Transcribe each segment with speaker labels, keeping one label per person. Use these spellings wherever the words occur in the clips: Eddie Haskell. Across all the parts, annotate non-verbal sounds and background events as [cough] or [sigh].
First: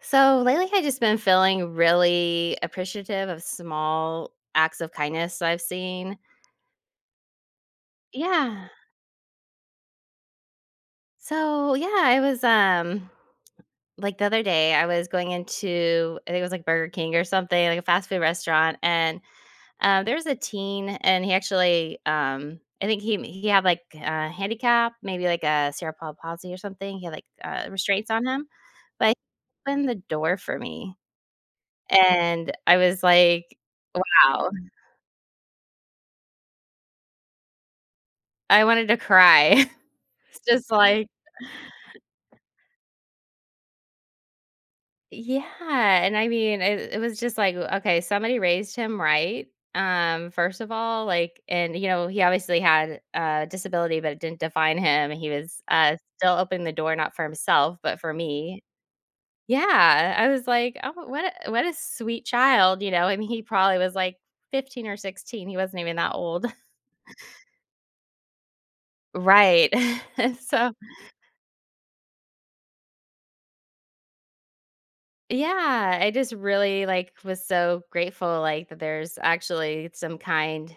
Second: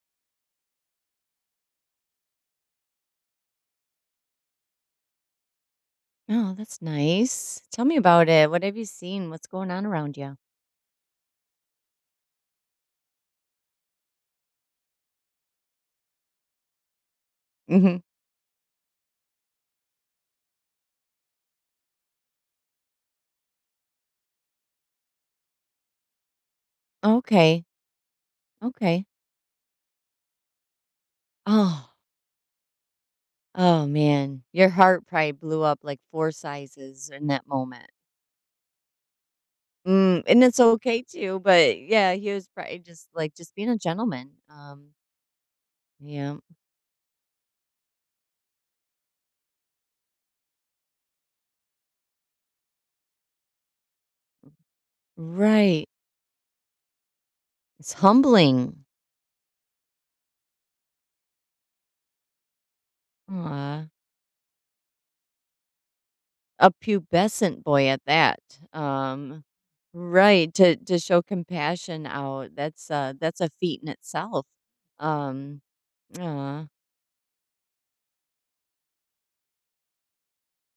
Speaker 1: So lately, I just been feeling really appreciative of small acts of kindness I've seen.
Speaker 2: Oh, that's nice. Tell me about it. What
Speaker 1: Yeah.
Speaker 2: have you seen? What's going on around you?
Speaker 1: So yeah, I was like the other day, I was going into I think it was like Burger King or something, like a
Speaker 2: Hmm.
Speaker 1: fast food restaurant, and there was a teen, and he actually I think he had like a handicap, maybe like a cerebral palsy or something. He had like
Speaker 2: Okay.
Speaker 1: restraints on him,
Speaker 2: Okay.
Speaker 1: but he opened the door for me,
Speaker 2: Oh,
Speaker 1: and I was like,
Speaker 2: oh man.
Speaker 1: wow.
Speaker 2: Your heart probably blew up like four sizes in that moment.
Speaker 1: I wanted to cry. [laughs]
Speaker 2: Mm,
Speaker 1: It's
Speaker 2: and it's
Speaker 1: just
Speaker 2: okay
Speaker 1: like
Speaker 2: too, but yeah, he was probably just like just being a gentleman.
Speaker 1: yeah, and I
Speaker 2: Yeah.
Speaker 1: mean, it it was just like, okay, somebody raised him right, first of all, like and, you know, he obviously had a disability, but it didn't define him. He was,
Speaker 2: Right.
Speaker 1: still opening the door not for himself,
Speaker 2: It's
Speaker 1: but for me.
Speaker 2: humbling.
Speaker 1: Yeah, I was like, "Oh, what a sweet child," you know? I mean, he probably was like 15 or 16, he wasn't even that old. [laughs]
Speaker 2: A pubescent boy at that. Um,
Speaker 1: Right. [laughs]
Speaker 2: right,
Speaker 1: So
Speaker 2: to show compassion out, that's a feat in itself. Um,
Speaker 1: yeah, I just
Speaker 2: aw,
Speaker 1: really, like, was so grateful, like, that there's actually some kind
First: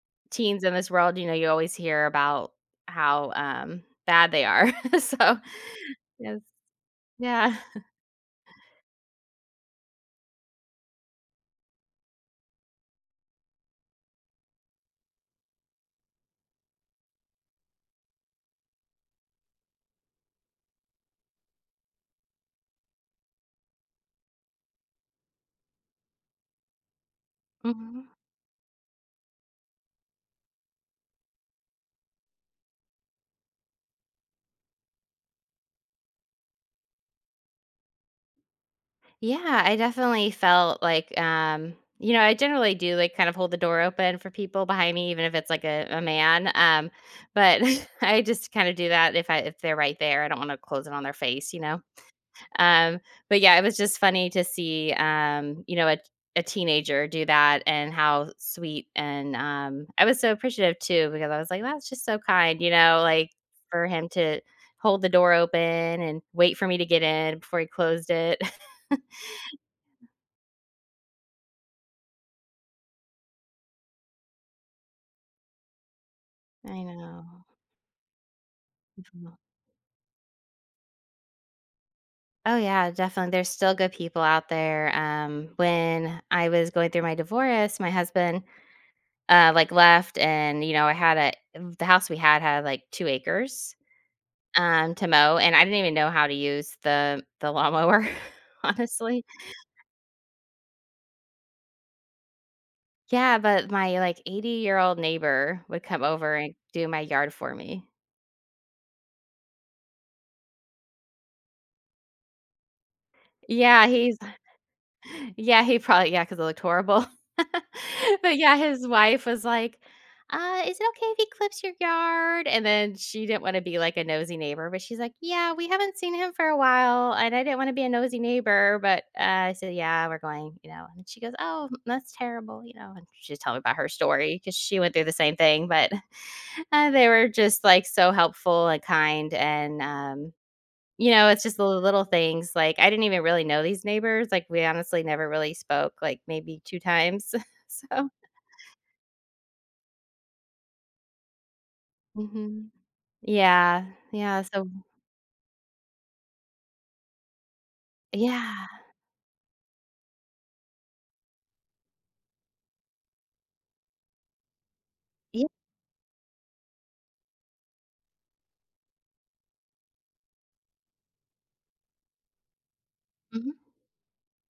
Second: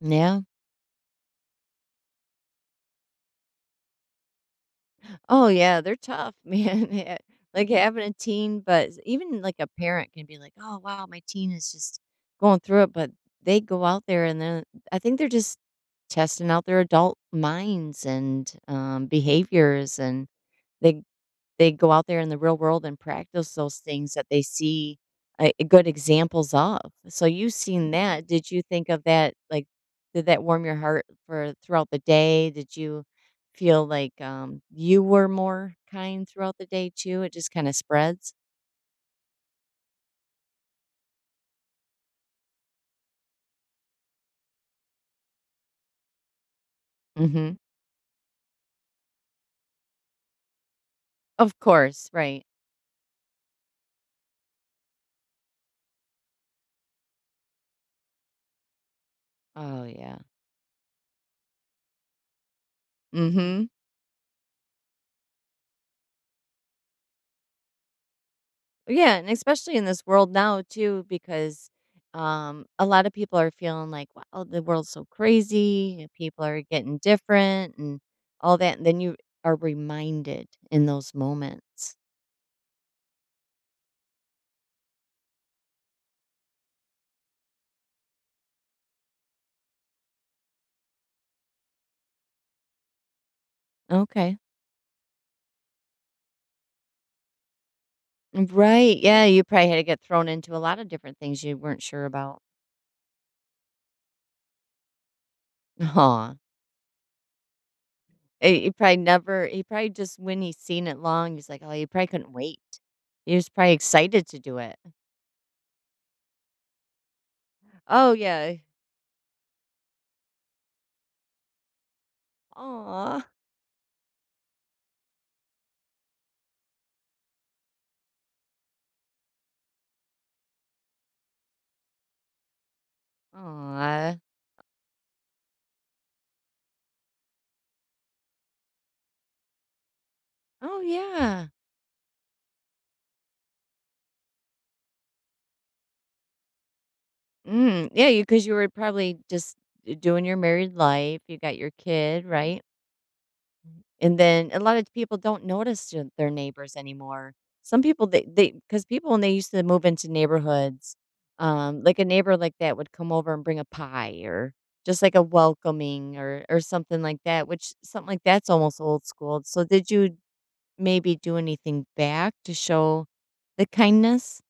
Speaker 2: yeah.
Speaker 1: teens in this world, you know, you always hear about how, bad they are, [laughs] so
Speaker 2: Oh, yeah, they're tough,
Speaker 1: yes,
Speaker 2: [laughs] man, yeah.
Speaker 1: yeah.
Speaker 2: Like, having a teen, but even, like, a parent can be like, "Oh, wow, my teen is just going through it," but they go out there and then I think they're just testing out their adult minds and, behaviors, and they they go out there in the real world and practice those things that they see, good examples of. So you've seen
Speaker 1: Mhm.
Speaker 2: that. Did you think of that, like, did that warm your heart for throughout the day? Did you feel like, you were more kind throughout the day too? It just kinda spreads?
Speaker 1: Yeah, I definitely felt like, you know, I generally do, like, kind of hold the door open for people behind me, even if it's, like, a man,
Speaker 2: Mhm.
Speaker 1: but [laughs] I just kinda do that if I if they're right there, I don't wanna close it on their face,
Speaker 2: Of
Speaker 1: you know?
Speaker 2: course, right.
Speaker 1: Um, but yeah, it was just funny to see, you know, a teenager do that and how sweet and,
Speaker 2: Oh,
Speaker 1: I
Speaker 2: yeah.
Speaker 1: was so appreciative too because I was like, "That's just so kind," you know, like,
Speaker 2: Mhm.
Speaker 1: for him to hold the door open and wait for me to get in before he closed it. [laughs]
Speaker 2: Yeah, and especially in this world now too, because a lot of people are feeling like, wow, the world's so crazy. And people are
Speaker 1: I
Speaker 2: getting
Speaker 1: know.
Speaker 2: different and all that. And then you
Speaker 1: Mm-hmm.
Speaker 2: are reminded in those moments.
Speaker 1: Oh yeah, definitely. There's still good people out there. When I was going through my divorce, my husband like left and you know, I had a the house we had had like 2 acres
Speaker 2: Okay.
Speaker 1: to mow and I didn't even know how to use the lawnmower, [laughs]
Speaker 2: Right.
Speaker 1: honestly.
Speaker 2: Yeah. You probably had to get thrown into a lot of different things you weren't sure about.
Speaker 1: Yeah, but my like 80-year-old year old neighbor would come
Speaker 2: Aw.
Speaker 1: over and do my yard for me.
Speaker 2: He probably never, he probably just, when he's seen it long, he's like, oh, he probably couldn't wait. He was probably
Speaker 1: Yeah, he's
Speaker 2: excited to do it.
Speaker 1: yeah, he probably yeah, because it looked horrible. [laughs]
Speaker 2: Oh,
Speaker 1: But
Speaker 2: yeah.
Speaker 1: yeah, his wife was like, is it okay if he clips your yard?" And then
Speaker 2: Aw.
Speaker 1: she didn't wanna be like a nosy neighbor, but she's like, "Yeah, we haven't seen him for a while, and I didn't wanna be a nosy neighbor, but, I "Yeah, 'Yeah, we're going,' you know?" And she goes, "Oh, that's terrible," you know, and she's telling me about her
Speaker 2: Aw.
Speaker 1: story because she went through the same thing, but, [laughs] they were just, like, so helpful and kind and,
Speaker 2: Oh
Speaker 1: you know, it's
Speaker 2: yeah.
Speaker 1: just the little things, like, I didn't even really know these neighbors, like, we honestly never really spoke, like, maybe 2 times, [laughs]
Speaker 2: Mm, yeah,
Speaker 1: so
Speaker 2: you because you were probably just doing your married life, you got your kid, right?
Speaker 1: mhm. Yeah,
Speaker 2: And
Speaker 1: yeah,
Speaker 2: then a
Speaker 1: so
Speaker 2: lot of people don't notice your their neighbors anymore. Some people,
Speaker 1: yeah,
Speaker 2: because people, when they used to move into neighborhoods, like, a neighbor like that would come over and bring a pie or just, like, a
Speaker 1: yeah,
Speaker 2: welcoming or something like that, which something like that's almost old school. So, did you maybe do anything back to show
Speaker 1: mhm.
Speaker 2: the kindness?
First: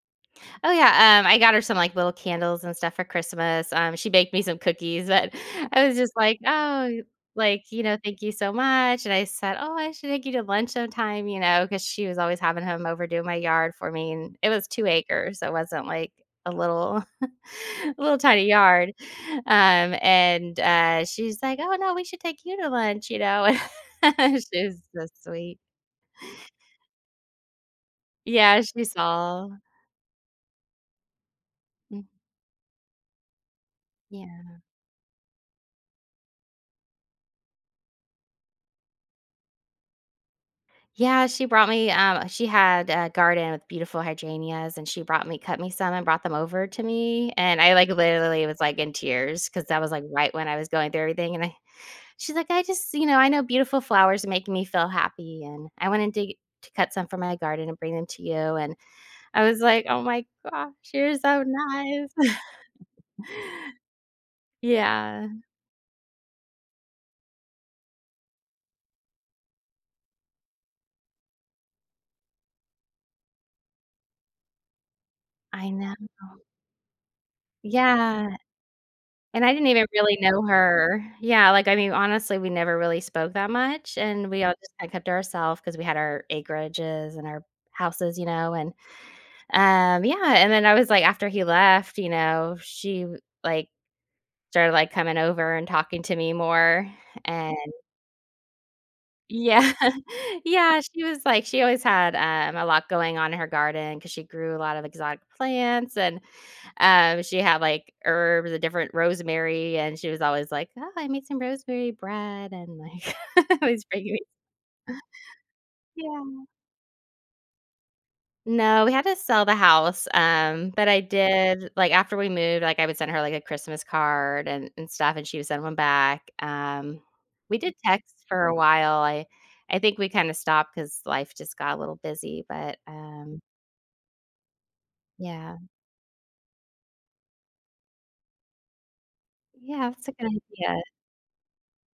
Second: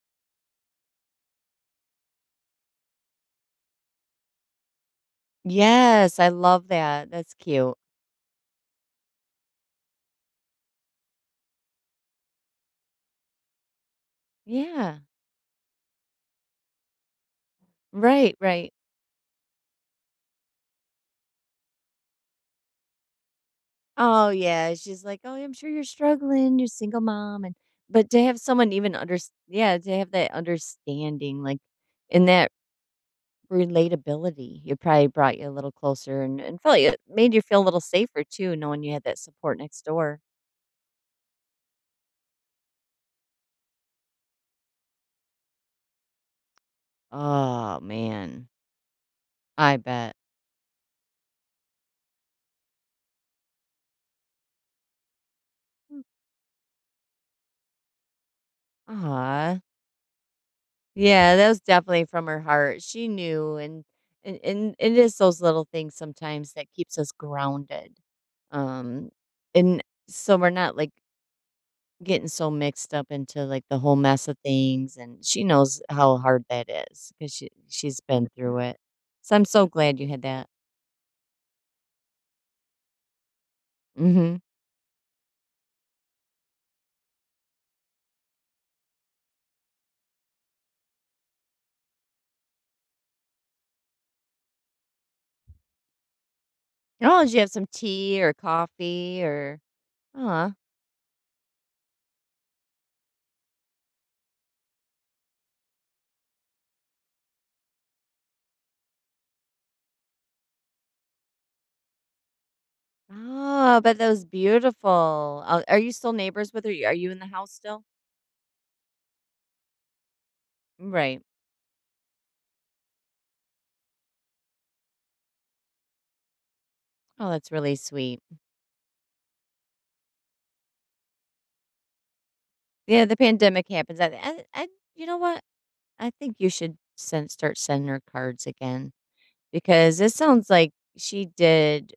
Speaker 1: Oh yeah, I got her some, like, little candles and stuff for Christmas, she baked me some cookies, but [laughs] I was just
Speaker 2: Yes, I
Speaker 1: like,
Speaker 2: love
Speaker 1: "Oh,"
Speaker 2: that. That's
Speaker 1: like,
Speaker 2: cute.
Speaker 1: you know, "Thank you so much," and I said, "Oh, I should take you to lunch sometime," you know," because she was always having him over doing my yard for me, and it was 2
Speaker 2: Yeah.
Speaker 1: acres, so it wasn't like a little [laughs] a little
Speaker 2: Right,
Speaker 1: tiny
Speaker 2: right.
Speaker 1: yard, and, she's like, "Oh, no, we should take you to lunch," you know. [laughs]
Speaker 2: Oh,
Speaker 1: And she
Speaker 2: yeah,
Speaker 1: was
Speaker 2: she's
Speaker 1: so
Speaker 2: like, "Oh, I'm
Speaker 1: sweet.
Speaker 2: sure you're struggling, you're a single mom," and but to have
Speaker 1: Yeah,
Speaker 2: someone
Speaker 1: she
Speaker 2: even under,
Speaker 1: saw.
Speaker 2: yeah, to have that understanding, like,
Speaker 1: Mm,
Speaker 2: and that
Speaker 1: yeah.
Speaker 2: relatability, it probably brought you a little closer and felt it made you feel a little safer too, knowing you had that support next door.
Speaker 1: Yeah, she brought me, she had a garden with beautiful hydrangeas, and she brought me cut me some and brought them over to me, and I,
Speaker 2: Oh,
Speaker 1: like, literally
Speaker 2: man.
Speaker 1: was, like, in tears because
Speaker 2: I
Speaker 1: that was, like,
Speaker 2: bet.
Speaker 1: right when I was going through everything, and I she's like, "I just you know, I know beautiful flowers make me feel happy, and I
Speaker 2: Mm.
Speaker 1: wanted to cut some from my garden and bring them to you," and I
Speaker 2: Aw.
Speaker 1: was like, "Oh my gosh, you're
Speaker 2: Yeah,
Speaker 1: so
Speaker 2: that was definitely from
Speaker 1: nice."
Speaker 2: her heart. She knew
Speaker 1: [laughs]
Speaker 2: and it is
Speaker 1: Yeah,
Speaker 2: those little things sometimes that keeps us grounded. Um and so we're not like getting so mixed up into like the whole mess of things and she
Speaker 1: I
Speaker 2: knows
Speaker 1: know.
Speaker 2: how hard that is cuz she's been
Speaker 1: Yeah.
Speaker 2: through it. So I'm
Speaker 1: And I
Speaker 2: so
Speaker 1: didn't even
Speaker 2: glad you
Speaker 1: really
Speaker 2: had
Speaker 1: know
Speaker 2: that.
Speaker 1: her. Yeah, like, I mean, honestly, we never really spoke that much, and
Speaker 2: Mhm.
Speaker 1: we all just kinda kept to ourselves because we had our acreages and our houses, you know, and, yeah, and then I was like after he left, you know, she, like, started, like, coming over and talking to me more,
Speaker 2: Oh, did you have
Speaker 1: and
Speaker 2: some tea or coffee or
Speaker 1: yeah. [laughs]
Speaker 2: uh
Speaker 1: Yeah, she was like she always had, a lot going on in her garden because she grew a lot of exotic plants and, she had, like, herbs, a different rosemary, and she was always like, "Oh, I made some rosemary bread," and, like, [laughs]
Speaker 2: Oh,
Speaker 1: always
Speaker 2: but that
Speaker 1: bringing me
Speaker 2: was beautiful. Are you still
Speaker 1: yeah.
Speaker 2: neighbors with her? Are you in the house still?
Speaker 1: No, we had to sell the house, but I
Speaker 2: Right.
Speaker 1: did like, after we moved, like, I would send her, like, a Christmas card and stuff, and she would send one back,
Speaker 2: Oh, that's
Speaker 1: we did
Speaker 2: really
Speaker 1: text
Speaker 2: sweet.
Speaker 1: for a while, I think we kinda stopped because life just got a little busy, but,
Speaker 2: Yeah, the pandemic happens. I you know what?
Speaker 1: yeah.
Speaker 2: I think you should send start sending her cards again
Speaker 1: Yeah,
Speaker 2: because
Speaker 1: that's
Speaker 2: it
Speaker 1: a good
Speaker 2: sounds like
Speaker 1: idea.
Speaker 2: she did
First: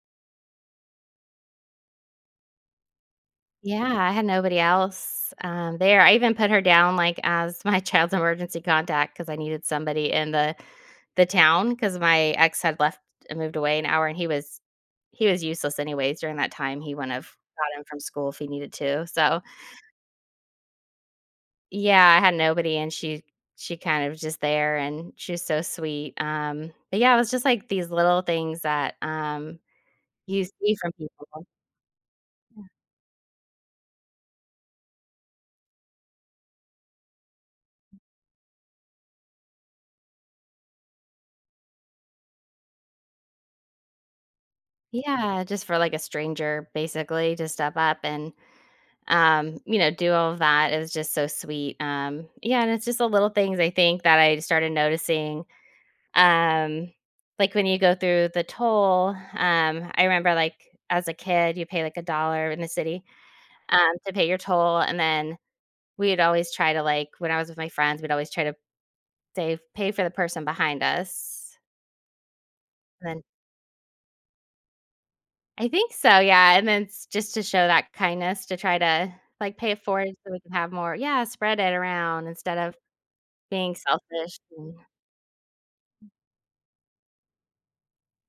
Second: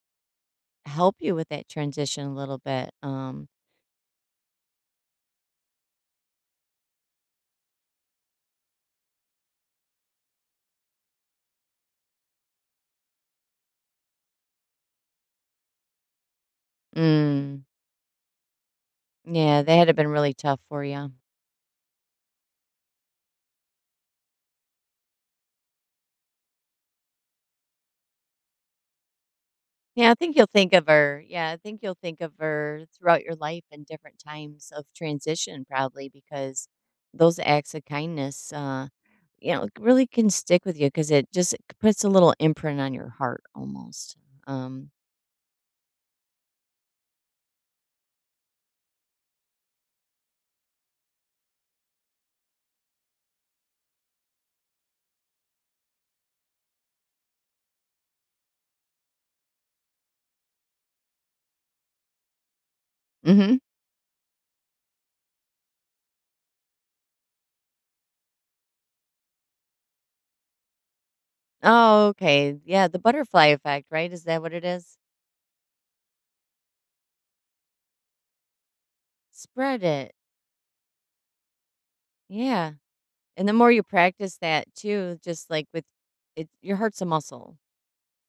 Speaker 2: help you with that transition a little bit.
Speaker 1: Yeah, I had nobody else, there. I even put her down, like, as my [laughs] child's emergency contact because I needed somebody in the town because my ex had left and moved away an hour, and he was useless anyways during that time. He wouldn't have
Speaker 2: Mm,
Speaker 1: gotten from school if he needed to. So,
Speaker 2: yeah, that had to been really tough for you.
Speaker 1: yeah, I had nobody, and she kind of was just there, and she was so sweet. But yeah, it was just, like, these little things that,
Speaker 2: Yeah, I think
Speaker 1: you
Speaker 2: you'll think
Speaker 1: see
Speaker 2: of
Speaker 1: from
Speaker 2: her.
Speaker 1: people.
Speaker 2: Yeah, I think you'll think of her throughout your life in different times of transition, probably because those acts of kindness. You know, really can stick with you because it just puts a little imprint on your heart almost. Um
Speaker 1: Yeah, just for, like, a stranger basically to step up and you know, do all of that. It was just so sweet. Yeah, and it's just the little things I think that I started noticing. Um, like when you go through the toll, I remember like as a kid, you pay like a dollar in the city
Speaker 2: mhm.
Speaker 1: to pay your toll, and then we'd always try to like when I was with my friends, we'd always try to say pay for the person behind us.
Speaker 2: Oh, okay. Yeah, the
Speaker 1: And then
Speaker 2: butterfly effect, right? Is that what it is?
Speaker 1: I think so, yeah, and then it's just to show that kindness to try to like pay
Speaker 2: Spread
Speaker 1: it forward
Speaker 2: it.
Speaker 1: so we can have more, yeah, spread it around instead
Speaker 2: Yeah.
Speaker 1: of
Speaker 2: And the more
Speaker 1: being
Speaker 2: you practice
Speaker 1: selfish
Speaker 2: that
Speaker 1: and
Speaker 2: too, just like with it, your heart's a muscle.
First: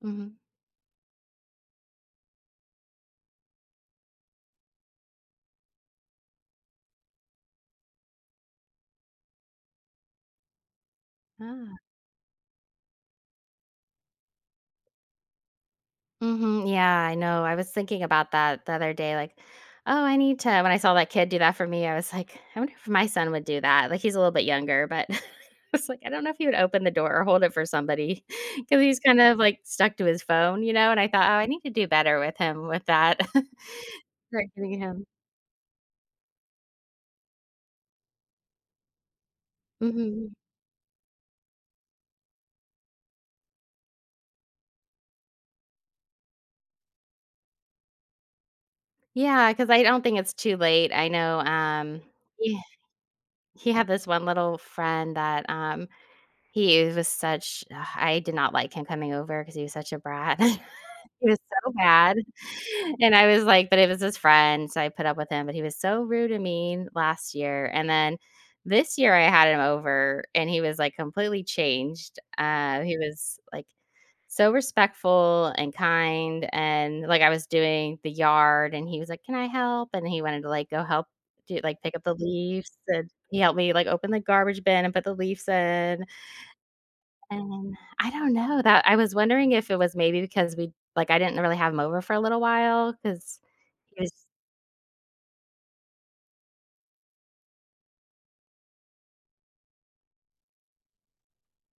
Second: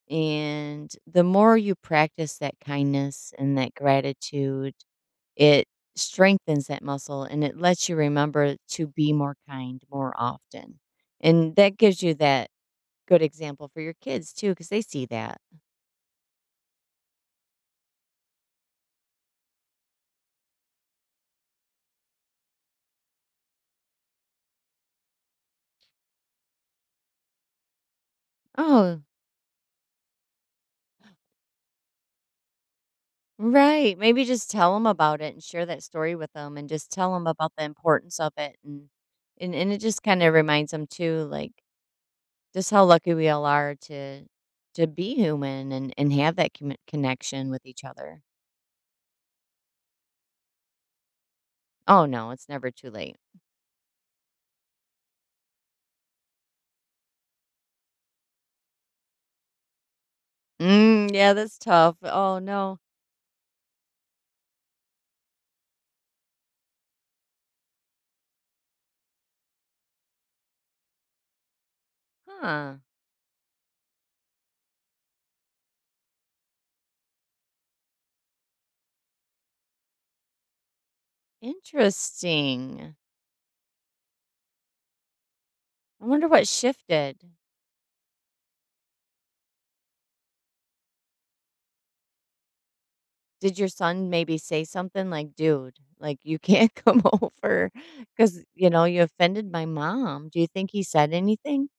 Speaker 1: mhm.
Speaker 2: And the more you practice that kindness and that gratitude, it strengthens that muscle and it lets you remember to be more kind more often. And that
Speaker 1: Ah.
Speaker 2: gives you that good example for your kids too, because they see that.
Speaker 1: Mhm, yeah, I know, I was thinking about that the other day, like, "Oh, I need to" when I saw that kid do that for me, I was like, "I wonder if my son would do that." Like, he's a little bit younger, but [laughs] I was like, "I don't know if he would open the door or hold it for somebody [laughs] because he's
Speaker 2: Oh,
Speaker 1: kind of, like, stuck to his phone, you know, and I thought, "Oh, I need to do better with him with that." [laughs]
Speaker 2: right. Maybe
Speaker 1: Right,
Speaker 2: just tell
Speaker 1: giving
Speaker 2: them
Speaker 1: him
Speaker 2: about it and share that story with them and just tell them about the importance of it and it just kind of
Speaker 1: mhm.
Speaker 2: reminds them too like just how lucky we all are to be human and have that commu- connection with each other.
Speaker 1: Yeah, 'cause I don't think it's too late. I know,
Speaker 2: Oh no, it's
Speaker 1: he
Speaker 2: never too late.
Speaker 1: he had this one little friend that, he was such ugh, I did not like him coming over because he was such a brat. [laughs]
Speaker 2: Mm,
Speaker 1: He
Speaker 2: yeah,
Speaker 1: was
Speaker 2: that's
Speaker 1: so
Speaker 2: tough.
Speaker 1: bad,
Speaker 2: Oh no.
Speaker 1: and I was like but it was his friend, so I put up with him, but he was so rude and mean last year, and then this year I had him over, and he was, like, completely changed.
Speaker 2: Huh.
Speaker 1: He was, like, so respectful and kind, and, like, I was doing the yard, and he was like, "Can I help?" And he wanted to, like, go help do like, pick up the leaves,
Speaker 2: Interesting.
Speaker 1: and he helped me, like, open the garbage bin and put the leaves in,
Speaker 2: I wonder what shifted.
Speaker 1: and I don't know that I was wondering if it was maybe because we like, I didn't really have him over for a little while because
Speaker 2: Did your
Speaker 1: he
Speaker 2: son
Speaker 1: was
Speaker 2: maybe say something like, "Dude, like, you can't [laughs] come over because you know, you offended my mom." Do you think he said anything?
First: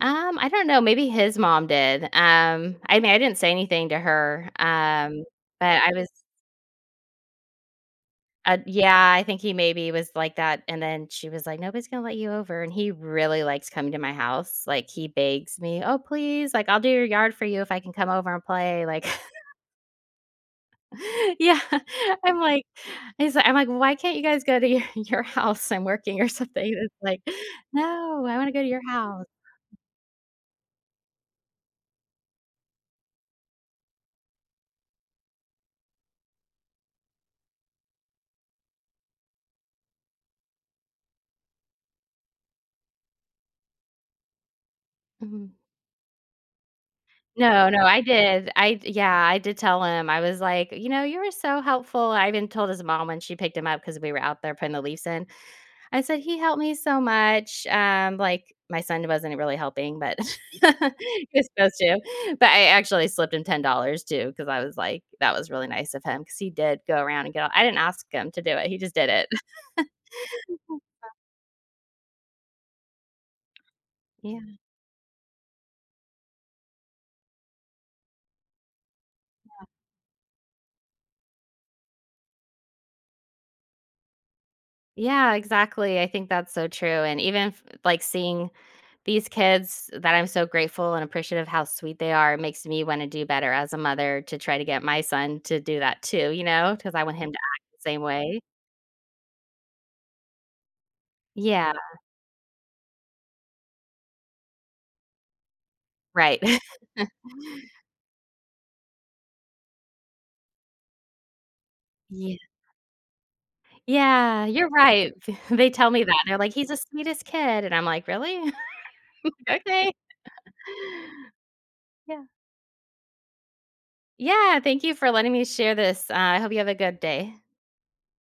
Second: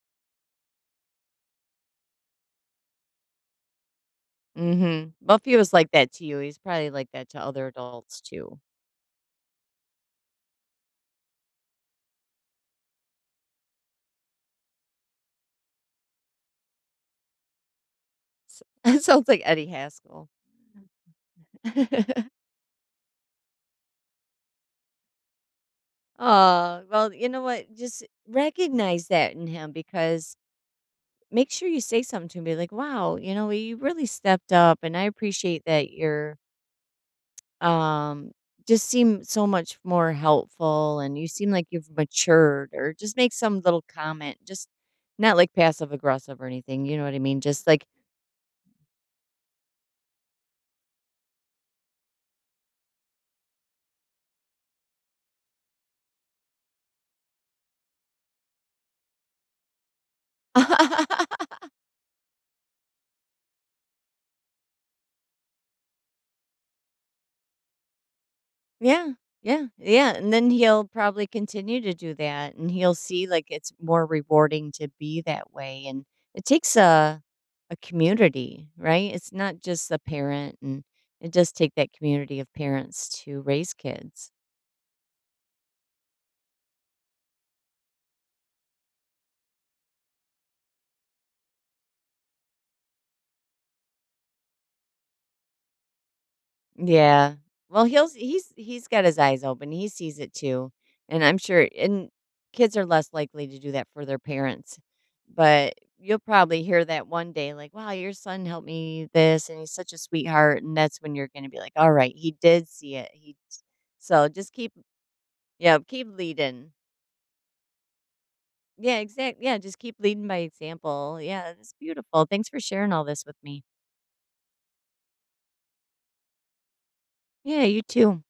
Speaker 1: I don't know, maybe his mom did. I mean, I didn't say anything to her,
Speaker 2: Mhm. Well, if he
Speaker 1: but
Speaker 2: was like
Speaker 1: I was
Speaker 2: that to you, he's probably like that to other adults too.
Speaker 1: yeah, I think he maybe was like that, and then she was like, "Nobody's gonna let you over," and he really likes coming to my house, like, he begs me, "Oh, please, like, I'll do your yard for you if I can come over and
Speaker 2: S [laughs]
Speaker 1: play,"
Speaker 2: That
Speaker 1: like
Speaker 2: sounds like Eddie Haskell.
Speaker 1: yeah, [laughs] I'm
Speaker 2: [laughs]
Speaker 1: like he's like I'm like, "Why can't you guys go to your [laughs] your house? I'm working or something."
Speaker 2: Oh
Speaker 1: It's
Speaker 2: well,
Speaker 1: like,
Speaker 2: you know what? Just
Speaker 1: "No, I wanna go to your
Speaker 2: recognize
Speaker 1: house."
Speaker 2: that in him because make sure you say something to him, be like, "Wow, you know, you really stepped up, and I appreciate that you're" um, just seem so much more helpful and you seem like you've matured or just make some little comment just not like
Speaker 1: Mhm.
Speaker 2: passive aggressive or anything you know what I mean just
Speaker 1: No, no,
Speaker 2: like
Speaker 1: I did. I yeah, I did tell him. I was like, "You know, you were so helpful." I even told his mom when she picked him up because we were out there putting the leaves in. I said, "He helped me so much." Like, my son wasn't really helping, but [laughs] he was
Speaker 2: [laughs]
Speaker 1: supposed to. But I actually slipped him $10 too because I was like, that was really nice of him because he did go around and get all, I didn't ask him to do it, he just
Speaker 2: yeah
Speaker 1: did it.
Speaker 2: yeah
Speaker 1: [laughs]
Speaker 2: yeah and then he'll probably continue to do that and he'll see like it's more
Speaker 1: Yeah.
Speaker 2: rewarding to be that way and it takes a community, right? It's not just the parent and it does take that community of parents to raise kids.
Speaker 1: Yeah, exactly, I think that's so true, and even f like, seeing these kids that I'm so grateful and appreciative how sweet they are, makes me wanna do better as a mother to try to get my son to do that too, you know, because I want him
Speaker 2: Yeah.
Speaker 1: to act
Speaker 2: Well,
Speaker 1: the same way.
Speaker 2: he's got his eyes open, he sees it too, and I'm sure
Speaker 1: Yeah,
Speaker 2: and kids are less likely to do that for their parents, but you'll
Speaker 1: right.
Speaker 2: probably
Speaker 1: [laughs]
Speaker 2: hear that one day, like, "Wow, your son helped me this, and he's such a sweetheart," and that's when you're gonna be like, "Alright, he
Speaker 1: Yeah.
Speaker 2: did see it, he" so
Speaker 1: Yeah,
Speaker 2: just
Speaker 1: you're
Speaker 2: keep
Speaker 1: right. [laughs] They
Speaker 2: yeah,
Speaker 1: tell me
Speaker 2: keep
Speaker 1: that. They're like, "He's
Speaker 2: leading.
Speaker 1: the sweetest kid," and I'm like, "Really?
Speaker 2: Yeah, exact
Speaker 1: [laughs]
Speaker 2: yeah, just
Speaker 1: Okay."
Speaker 2: keep leading by example, yeah, that's
Speaker 1: Yeah.
Speaker 2: beautiful, thanks for sharing all this with me.
Speaker 1: Yeah, thank you for letting me share this. I hope you have a good day.
Speaker 2: Yeah, you too.